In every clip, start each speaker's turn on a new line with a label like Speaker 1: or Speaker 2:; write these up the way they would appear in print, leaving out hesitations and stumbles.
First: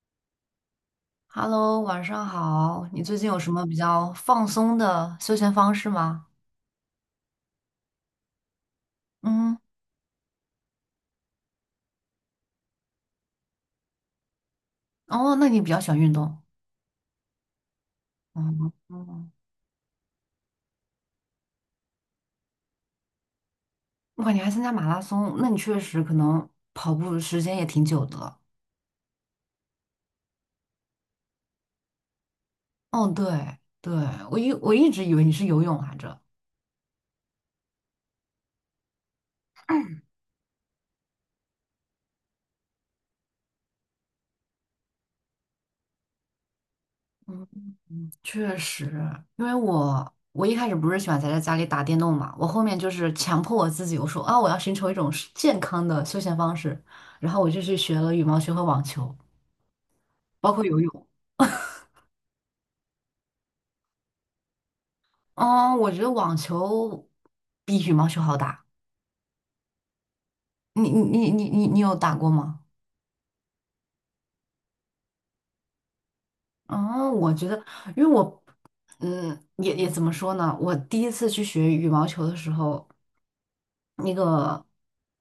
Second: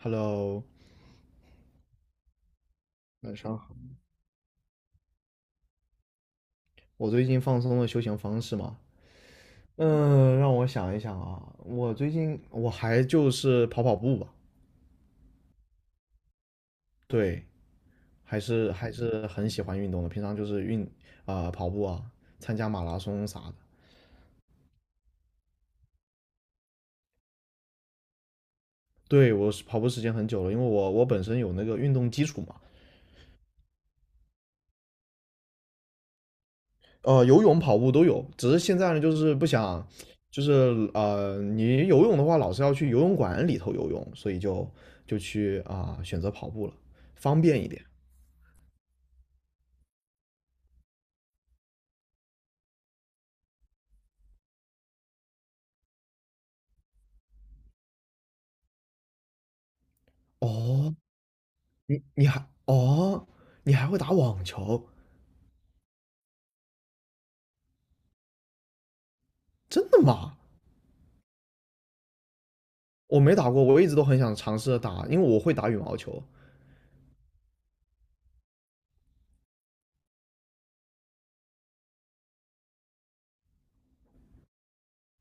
Speaker 1: Hello，
Speaker 2: Hello，晚上好。你最近
Speaker 1: 晚
Speaker 2: 有什
Speaker 1: 上
Speaker 2: 么比
Speaker 1: 好，
Speaker 2: 较放松的休闲方式吗？
Speaker 1: 我最近放松的休闲方式嘛，
Speaker 2: 嗯，
Speaker 1: 让我想一想啊，我最近还就是跑跑步吧。
Speaker 2: 哦，那你比较喜欢运动。
Speaker 1: 对，还是
Speaker 2: 嗯
Speaker 1: 还是
Speaker 2: 嗯，
Speaker 1: 很喜欢运动的，平常就是跑步啊，参加马拉松啥的。
Speaker 2: 我感觉还参加马拉松，那你确实可能跑步时间也挺久的了。
Speaker 1: 对，我是跑步时间很久了，因为我本身有那个运动基础嘛。
Speaker 2: 哦，对对，我一直以为你是游泳来着。
Speaker 1: 游泳、跑步都有，只是现在呢就是不想，你游泳的话老是要去游泳馆里头游泳，所以就选择跑步了，方
Speaker 2: 嗯，
Speaker 1: 便一点。
Speaker 2: 确实，因为我一开始不是喜欢宅在家里打电动嘛，我后面就是强迫我自己，我说啊，我要寻求一种是健康的休闲方式，然后我就去学了羽毛球和网球，包括游
Speaker 1: 哦，
Speaker 2: 泳。
Speaker 1: 你你还哦，你还会打网球？
Speaker 2: 嗯，我觉得网球比羽毛球好打。
Speaker 1: 真的吗？
Speaker 2: 你有打过吗？
Speaker 1: 我没打过，我一直都很想尝试着打，因为我会打羽毛球。
Speaker 2: 哦，我觉得，因为我，嗯，也怎么说呢？我第一次去学羽毛球的时候，那个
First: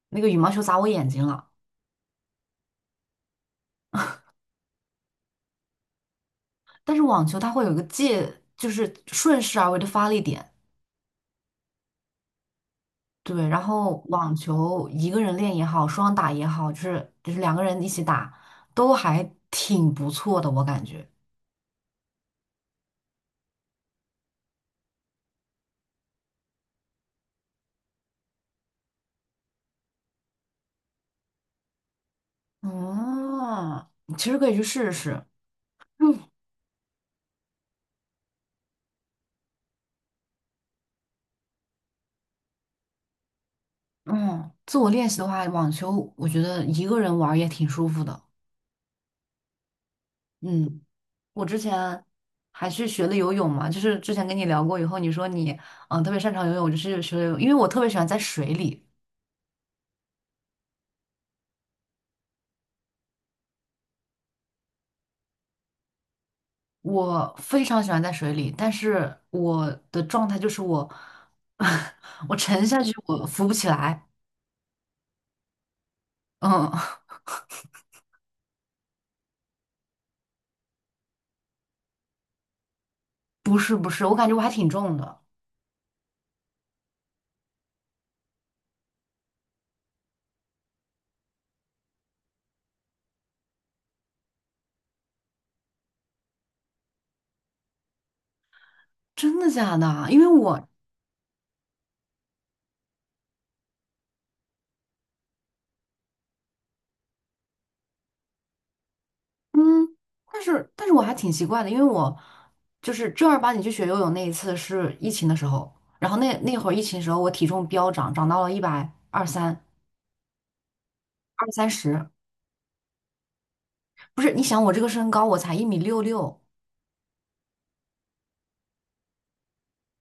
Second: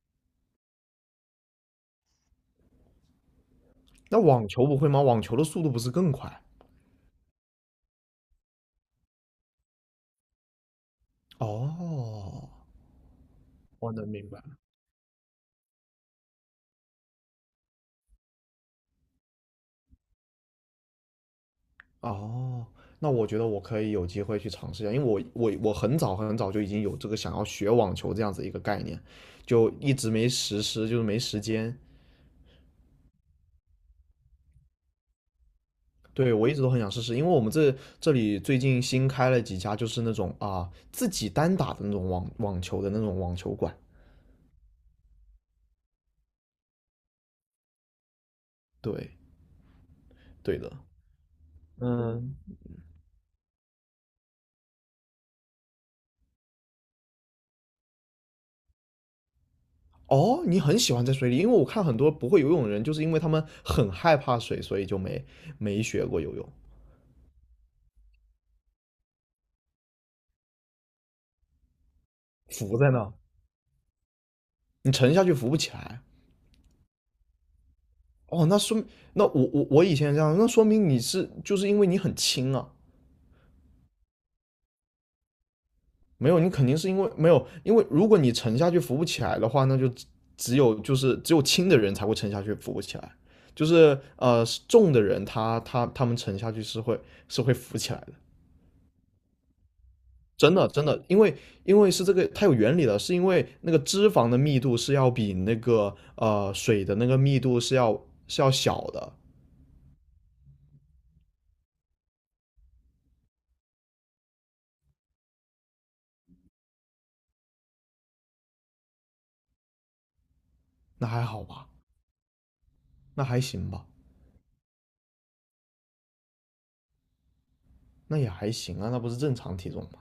Speaker 2: 那个羽毛球砸我眼睛了，
Speaker 1: 那网球不会吗？网球的速度不是更快？
Speaker 2: 但是网球它会有一个界，就是顺势而为的发力点。
Speaker 1: 哦，
Speaker 2: 对，然
Speaker 1: 我
Speaker 2: 后
Speaker 1: 能明
Speaker 2: 网
Speaker 1: 白。
Speaker 2: 球一个人练也好，双打也好，就是两个人一起打，都还挺不错的，我感觉。
Speaker 1: 哦，那我觉得我可以有机会去尝试一下，因为我很早很早就已经有这个想要学网球这样子一个概念，就一直没实施，就是没时间。
Speaker 2: 嗯，其实可以去试试。嗯，
Speaker 1: 对，我一直都很想试试，因为我们这里最近新开了几家，就是那种啊自己单打的那种网球馆。
Speaker 2: 嗯，自我练习的话，网球我觉得一个人玩儿也挺舒服的。
Speaker 1: 对，对的。
Speaker 2: 嗯，我之前
Speaker 1: 嗯。
Speaker 2: 还去学了游泳嘛，就是之前跟你聊过，以后你说你特别擅长游泳，我就是学了游泳，因为我特别喜欢在水里，
Speaker 1: 哦，你很喜欢在水里，因为我看很多不会游泳的人，就是因为他们很害怕水，所以就没学过游泳。
Speaker 2: 我非常喜欢在水里，但是我的状态就是我 我沉
Speaker 1: 浮
Speaker 2: 下
Speaker 1: 在
Speaker 2: 去，
Speaker 1: 那，
Speaker 2: 我浮不起来。
Speaker 1: 你沉下去浮不起来。
Speaker 2: 嗯，
Speaker 1: 哦，那说明那我以前这样，那说明你是就是因为你很轻啊。
Speaker 2: 不是不是，我感觉我还挺重的，
Speaker 1: 没有，你肯定是因为没有，因为如果你沉下去浮不起来的话，那就只有就是只有轻的人才会沉下去浮不起来，就是重的人他们沉下去是会浮起来的。
Speaker 2: 真的假的？因为
Speaker 1: 真
Speaker 2: 我
Speaker 1: 的真的，因为是这个它有原理的，是因为那个脂肪的密度是要比那个水的那个密度是要小的。
Speaker 2: 嗯，但是我还挺奇怪的，因为我就是正儿八经去学游泳那一次是疫情的时候，然后那会儿疫情的时候我体重飙涨，涨到了一百二三
Speaker 1: 那还好
Speaker 2: 二
Speaker 1: 吧，
Speaker 2: 三十，二三十
Speaker 1: 那还行吧。
Speaker 2: 不是，你想我这个身高我才1米66，
Speaker 1: 那也还行啊，那不是正常体重吗？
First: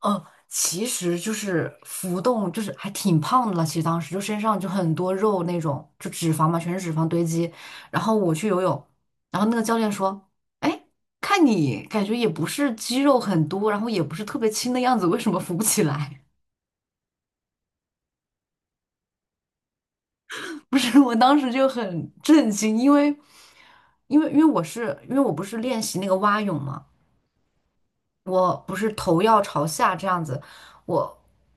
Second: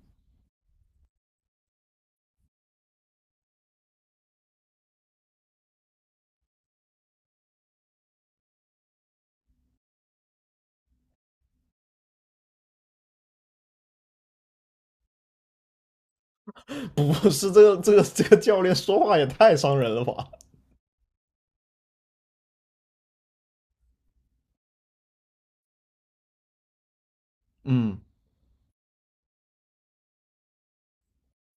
Speaker 2: 其实就是浮动，就是还挺胖的了。其实当时就身上就很多肉那种，就脂肪嘛，全是脂肪堆积。然后我去游泳，然后那个教练说："哎，看你感觉也不是肌肉很多，然后也不是特别轻的样子，为什么浮不起来？"
Speaker 1: 不是这个教练说话也太伤人了吧？
Speaker 2: 不是，我当时就很震惊，因为我不是练习那个蛙泳嘛，
Speaker 1: 嗯，
Speaker 2: 我不是头要朝下这样子，我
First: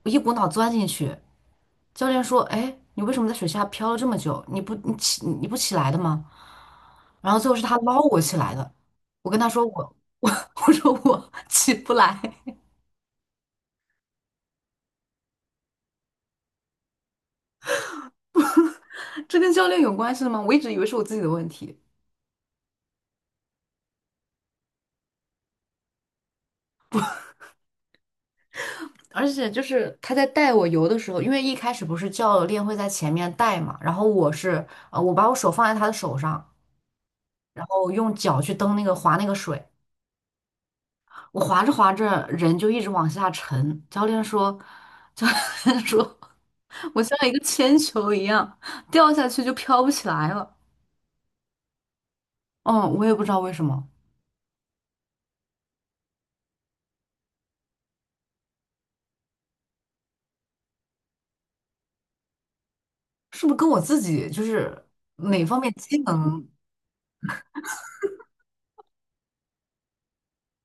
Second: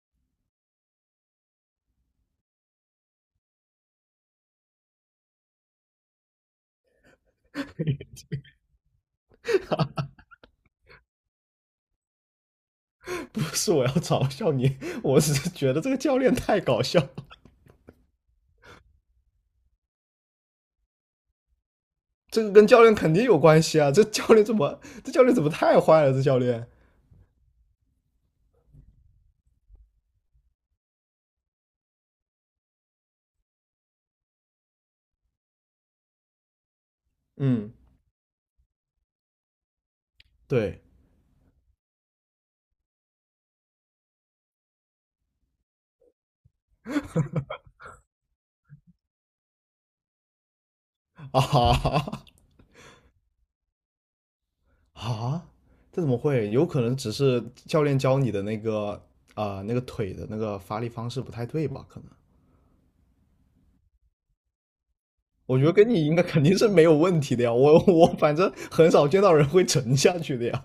Speaker 2: 我一股脑钻进去。教练说："哎，你为什么在水下漂了这么久？你不起来的吗？"然后最后是他捞我起来的。我跟他说我 我说我起不来，
Speaker 1: 不是我要嘲笑你，我只是觉得这个教练太搞笑。
Speaker 2: 这跟教练有关系吗？我一直以为是我自己的问题。
Speaker 1: 这个跟教练肯定有关系啊！这教练怎么，这教练怎么太坏了？这教练，
Speaker 2: 而且就是他在带我游的时候，因为一开始不是教练会在前面带嘛，然后我把我手放在他的手上，然
Speaker 1: 嗯，
Speaker 2: 后用脚去蹬那个划那个水，
Speaker 1: 对。
Speaker 2: 我滑着滑着人就一直往下沉，教练说，教练说，我像一个铅球一样掉下去就飘不起来了。
Speaker 1: 啊
Speaker 2: 嗯，我也不知道为什么，
Speaker 1: 啊，这怎么会？有可能只是教练教你的那个那个腿的那个发力方式不太对吧？可能
Speaker 2: 是不是跟我自己就是哪
Speaker 1: 我
Speaker 2: 方
Speaker 1: 觉
Speaker 2: 面
Speaker 1: 得跟
Speaker 2: 机
Speaker 1: 你应该肯
Speaker 2: 能？
Speaker 1: 定是没有问题的呀，我反正很少见到人会沉下去的呀。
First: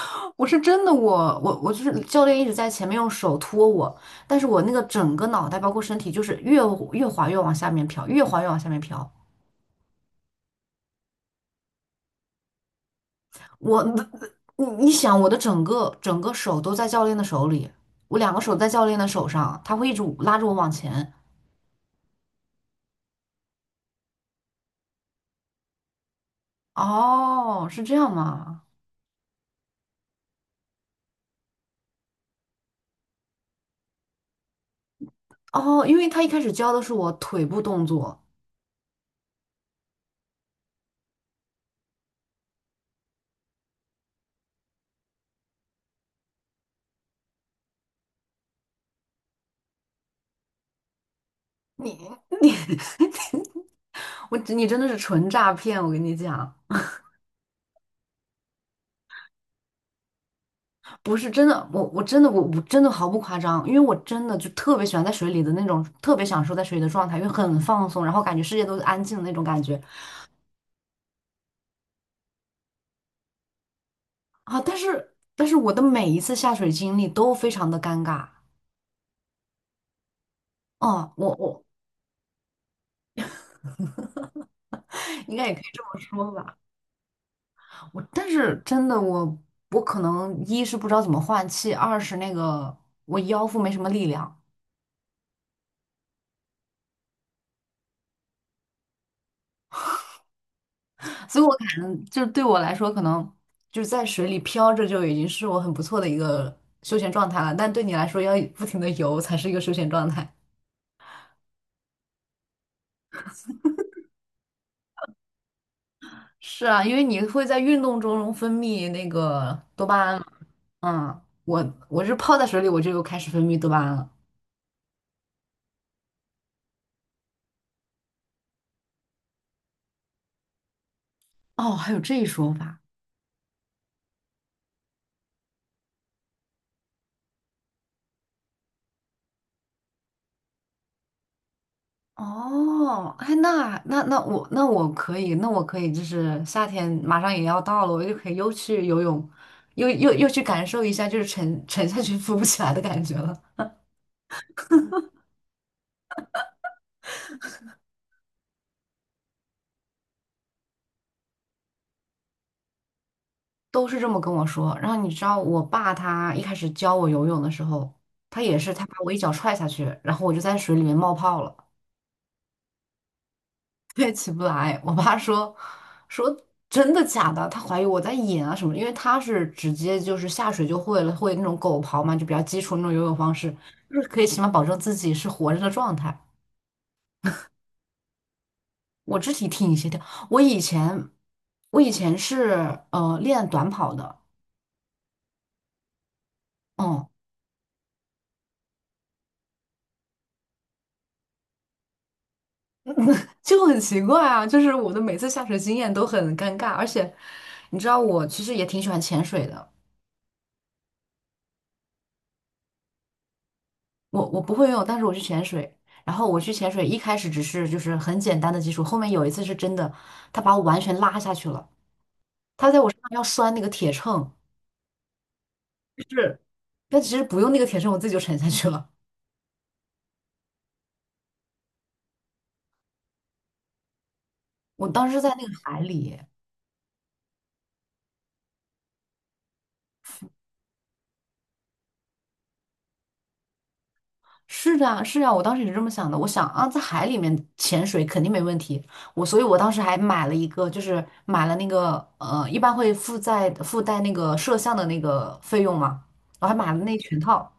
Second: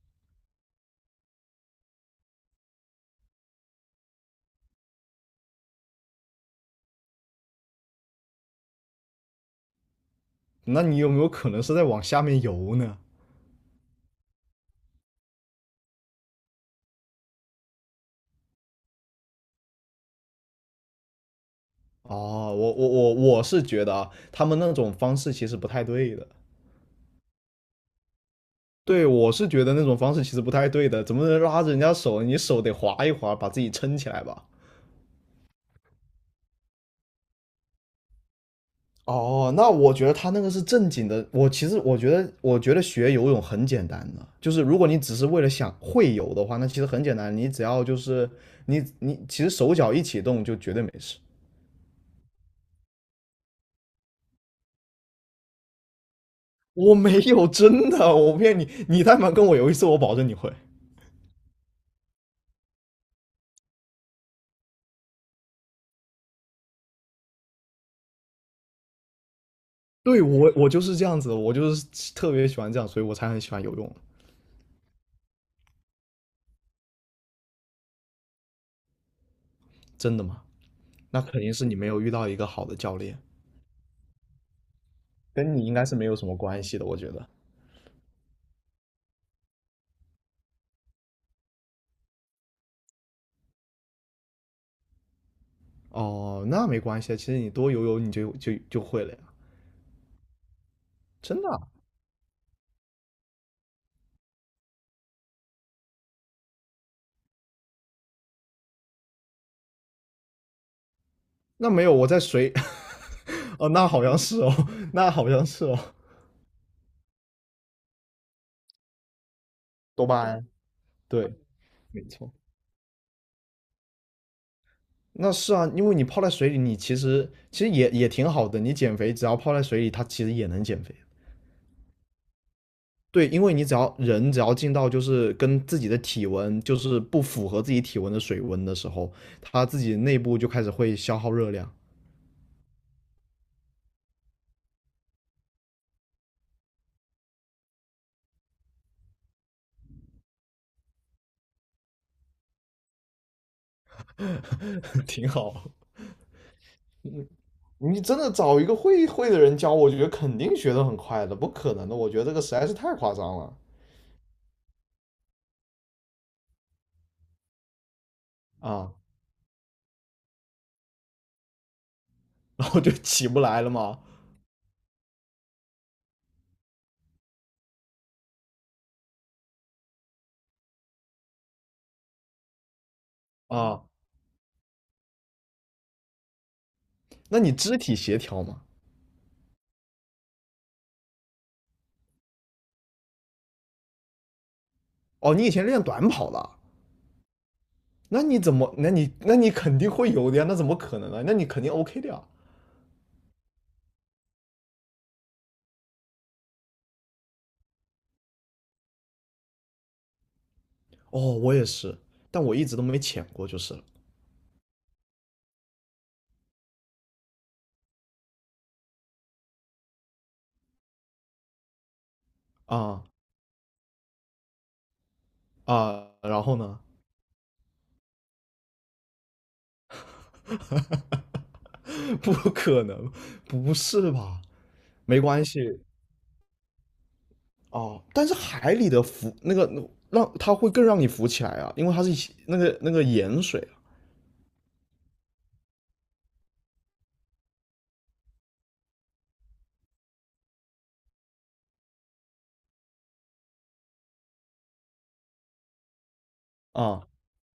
Speaker 2: 我是真的我，我我就是教练一直在前面用手托我，但是我那个整个脑袋包括身体就是越滑越往下面飘，越滑越往下面飘，
Speaker 1: 那你有没有可能是在往下面游呢？
Speaker 2: 我，你想，我的整个手都在教练的手里，我两个手在教练的手上，他会一直拉着我往前。
Speaker 1: 哦，我是觉得啊，他们那种方式其实不太对的。
Speaker 2: 哦，是这样吗？
Speaker 1: 对，我是觉得那种方式其实不太对的，怎么能拉着人家手？你手得划一划，把自己撑起来吧。
Speaker 2: 哦，因为他一开始教的是我腿部动作，
Speaker 1: 哦，那我觉得他那个是正经的。我觉得学游泳很简单的，就是如果你只是为了想会游的话，那其实很简单，你只要就是你其实手脚一起动就绝对没事。
Speaker 2: 你你 你真的是纯诈骗，我跟你讲，
Speaker 1: 我没有，真的，我骗你，你但凡跟我游一次，我保证你会。
Speaker 2: 不是真的，我真的毫不夸张，因为我真的就特别喜欢在水里的那种，特别享受在水里的状态，因为很放松，然后感觉世界都是安静的那种感觉
Speaker 1: 对，我就是这样子，我就是特别喜欢这样，所以我才很喜欢游泳。
Speaker 2: 啊。但是我的每一次下水经历都非常的尴尬。
Speaker 1: 真的吗？
Speaker 2: 哦，
Speaker 1: 那
Speaker 2: 我
Speaker 1: 肯定
Speaker 2: 我
Speaker 1: 是你没有遇到一个好的教练，
Speaker 2: 应该也
Speaker 1: 跟
Speaker 2: 可以
Speaker 1: 你应
Speaker 2: 这
Speaker 1: 该是
Speaker 2: 么
Speaker 1: 没有什
Speaker 2: 说
Speaker 1: 么
Speaker 2: 吧。
Speaker 1: 关系的，我觉得。
Speaker 2: 我但是真的我可能一是不知道怎么换气，二是那个我腰腹没什么力量，
Speaker 1: 哦，那没关系啊，其实你多游游你就会了呀。
Speaker 2: 所
Speaker 1: 真
Speaker 2: 以我
Speaker 1: 的啊，
Speaker 2: 可能就是对我来说，可能就是在水里漂着就已经是我很不错的一个休闲状态了。但对你来说，要不停的游才是一个休闲状态。
Speaker 1: 那没有，我在水，哦，那好像是哦，那好像是哦。
Speaker 2: 是啊，因为你会在运动中分泌那个多巴
Speaker 1: 多
Speaker 2: 胺
Speaker 1: 巴
Speaker 2: 嘛。
Speaker 1: 胺，
Speaker 2: 嗯，
Speaker 1: 对，
Speaker 2: 我
Speaker 1: 没
Speaker 2: 我是
Speaker 1: 错。
Speaker 2: 泡在水里，我就开始分泌多巴胺了。
Speaker 1: 那是啊，因为你泡在水里，你其实也挺好的。你减肥，只要泡在水里，它其实也能减肥。
Speaker 2: 哦，还有这一说法。
Speaker 1: 对，因为你只要人只要进到就是跟自己的体温就是不符合自己体温的水温的时候，他自己内部就开始会消耗热量。
Speaker 2: 哦，哎，那我可以，就是夏天马上也要到了，我就可以又去游泳，又去感受一下，就是沉下去浮不起来的感觉了。
Speaker 1: 挺好。嗯，你真的找一个会会的人教，我觉得肯定学得很快的，不可能的。我觉得这个实在是太夸张了。
Speaker 2: 都是这么跟我说。然后你知道，我爸他一开始教我游泳的时候，他也是他
Speaker 1: 啊，
Speaker 2: 把我一脚踹下去，然后我就在水里面冒泡了。
Speaker 1: 然后就起不来了嘛。
Speaker 2: 对，起不来。我爸说真的假的，他怀疑我在演啊什么的因为他是直接就是下水就会了，会那种狗刨嘛，就比较基础那种游泳方式，
Speaker 1: 啊。
Speaker 2: 就是可以起码保证自己是活着的状态。
Speaker 1: 那你肢体协调嘛？
Speaker 2: 我肢体挺协调，我以前我以前是练短跑的，
Speaker 1: 哦，你以前练短跑的，
Speaker 2: 嗯，
Speaker 1: 那你怎么？那你肯定会有的呀，那怎么可能呢？那你肯定 OK 的呀。
Speaker 2: 就很奇怪啊，就是我的每次下水经验都很尴尬，而且你知道我其实也挺喜欢潜水的。
Speaker 1: 哦，我也是，但我一直都没潜过，就是了。
Speaker 2: 我不会游泳，但是我去潜水。然后我去潜水，一开始只是就是很简单的基础，后面有一次是真的，他把我完全拉下去了，他在我身
Speaker 1: 啊
Speaker 2: 上要拴那个铁秤，
Speaker 1: 啊，
Speaker 2: 是，
Speaker 1: 然后呢？
Speaker 2: 但其实不用那个铁秤，我自己就沉下去了。
Speaker 1: 不可能，不是吧？
Speaker 2: 我当
Speaker 1: 没
Speaker 2: 时在
Speaker 1: 关
Speaker 2: 那个海
Speaker 1: 系。
Speaker 2: 里，
Speaker 1: 哦，但是海里的浮那个让它会更让你浮起来啊，因为它是一那个盐水
Speaker 2: 是的啊，是啊，我当时也是这么想的，我想啊，在海里面潜水肯定没问题，我所以我当时还买了一个，就是买了那个一般会附在附带那个摄像的那个费用嘛，我还买了
Speaker 1: 啊。
Speaker 2: 那一
Speaker 1: 啊。
Speaker 2: 全套。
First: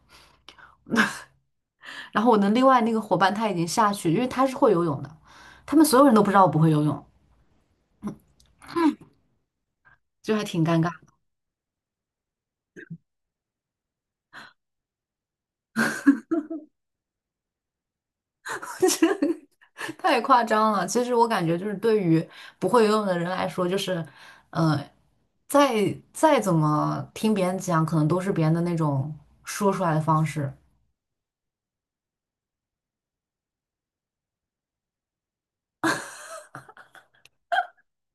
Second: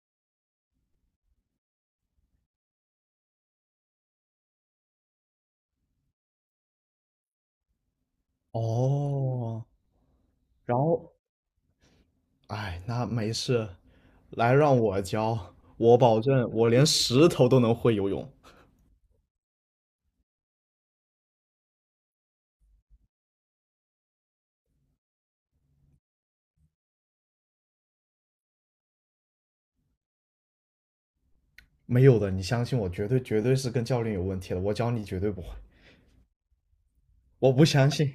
Speaker 2: 然后我的另外那个伙伴他已经下去，因为他是会游泳的，他们所有人都不知道我不会游泳，
Speaker 1: 哦，
Speaker 2: 就还挺
Speaker 1: 然
Speaker 2: 尴尬，
Speaker 1: 后哎，那没事，来让我教，我保证我连石头都能会游泳。
Speaker 2: 太夸张了。其实我感觉就是对于不会游泳的人来说，就是呃，再怎么听别人讲，可能都是别人的那种说出来的方式。
Speaker 1: 没有的，你相信我，绝对绝对是跟教练有问题了，我教你绝对不会。我不相信，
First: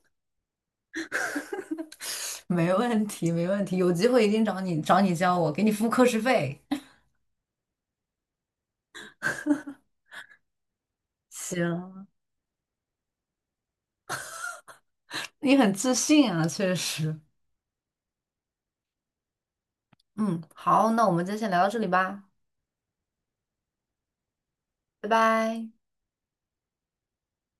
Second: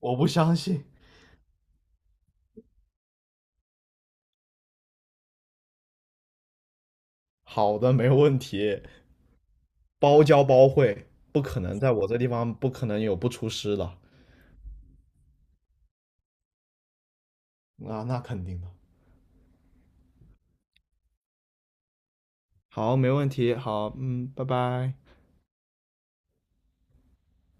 Speaker 1: 我不相信。
Speaker 2: 没问题，没问题，有机会一定找你教我，给你付课时费。
Speaker 1: 好的，没问题，包教包会，不可能在
Speaker 2: 行，
Speaker 1: 我这地方不可能有不出师的。
Speaker 2: 你很自信啊，确实。
Speaker 1: 啊，那肯定的。
Speaker 2: 嗯，好，那我们就先聊到这里吧，
Speaker 1: 好，没问题。好，嗯，拜拜。
Speaker 2: 拜拜。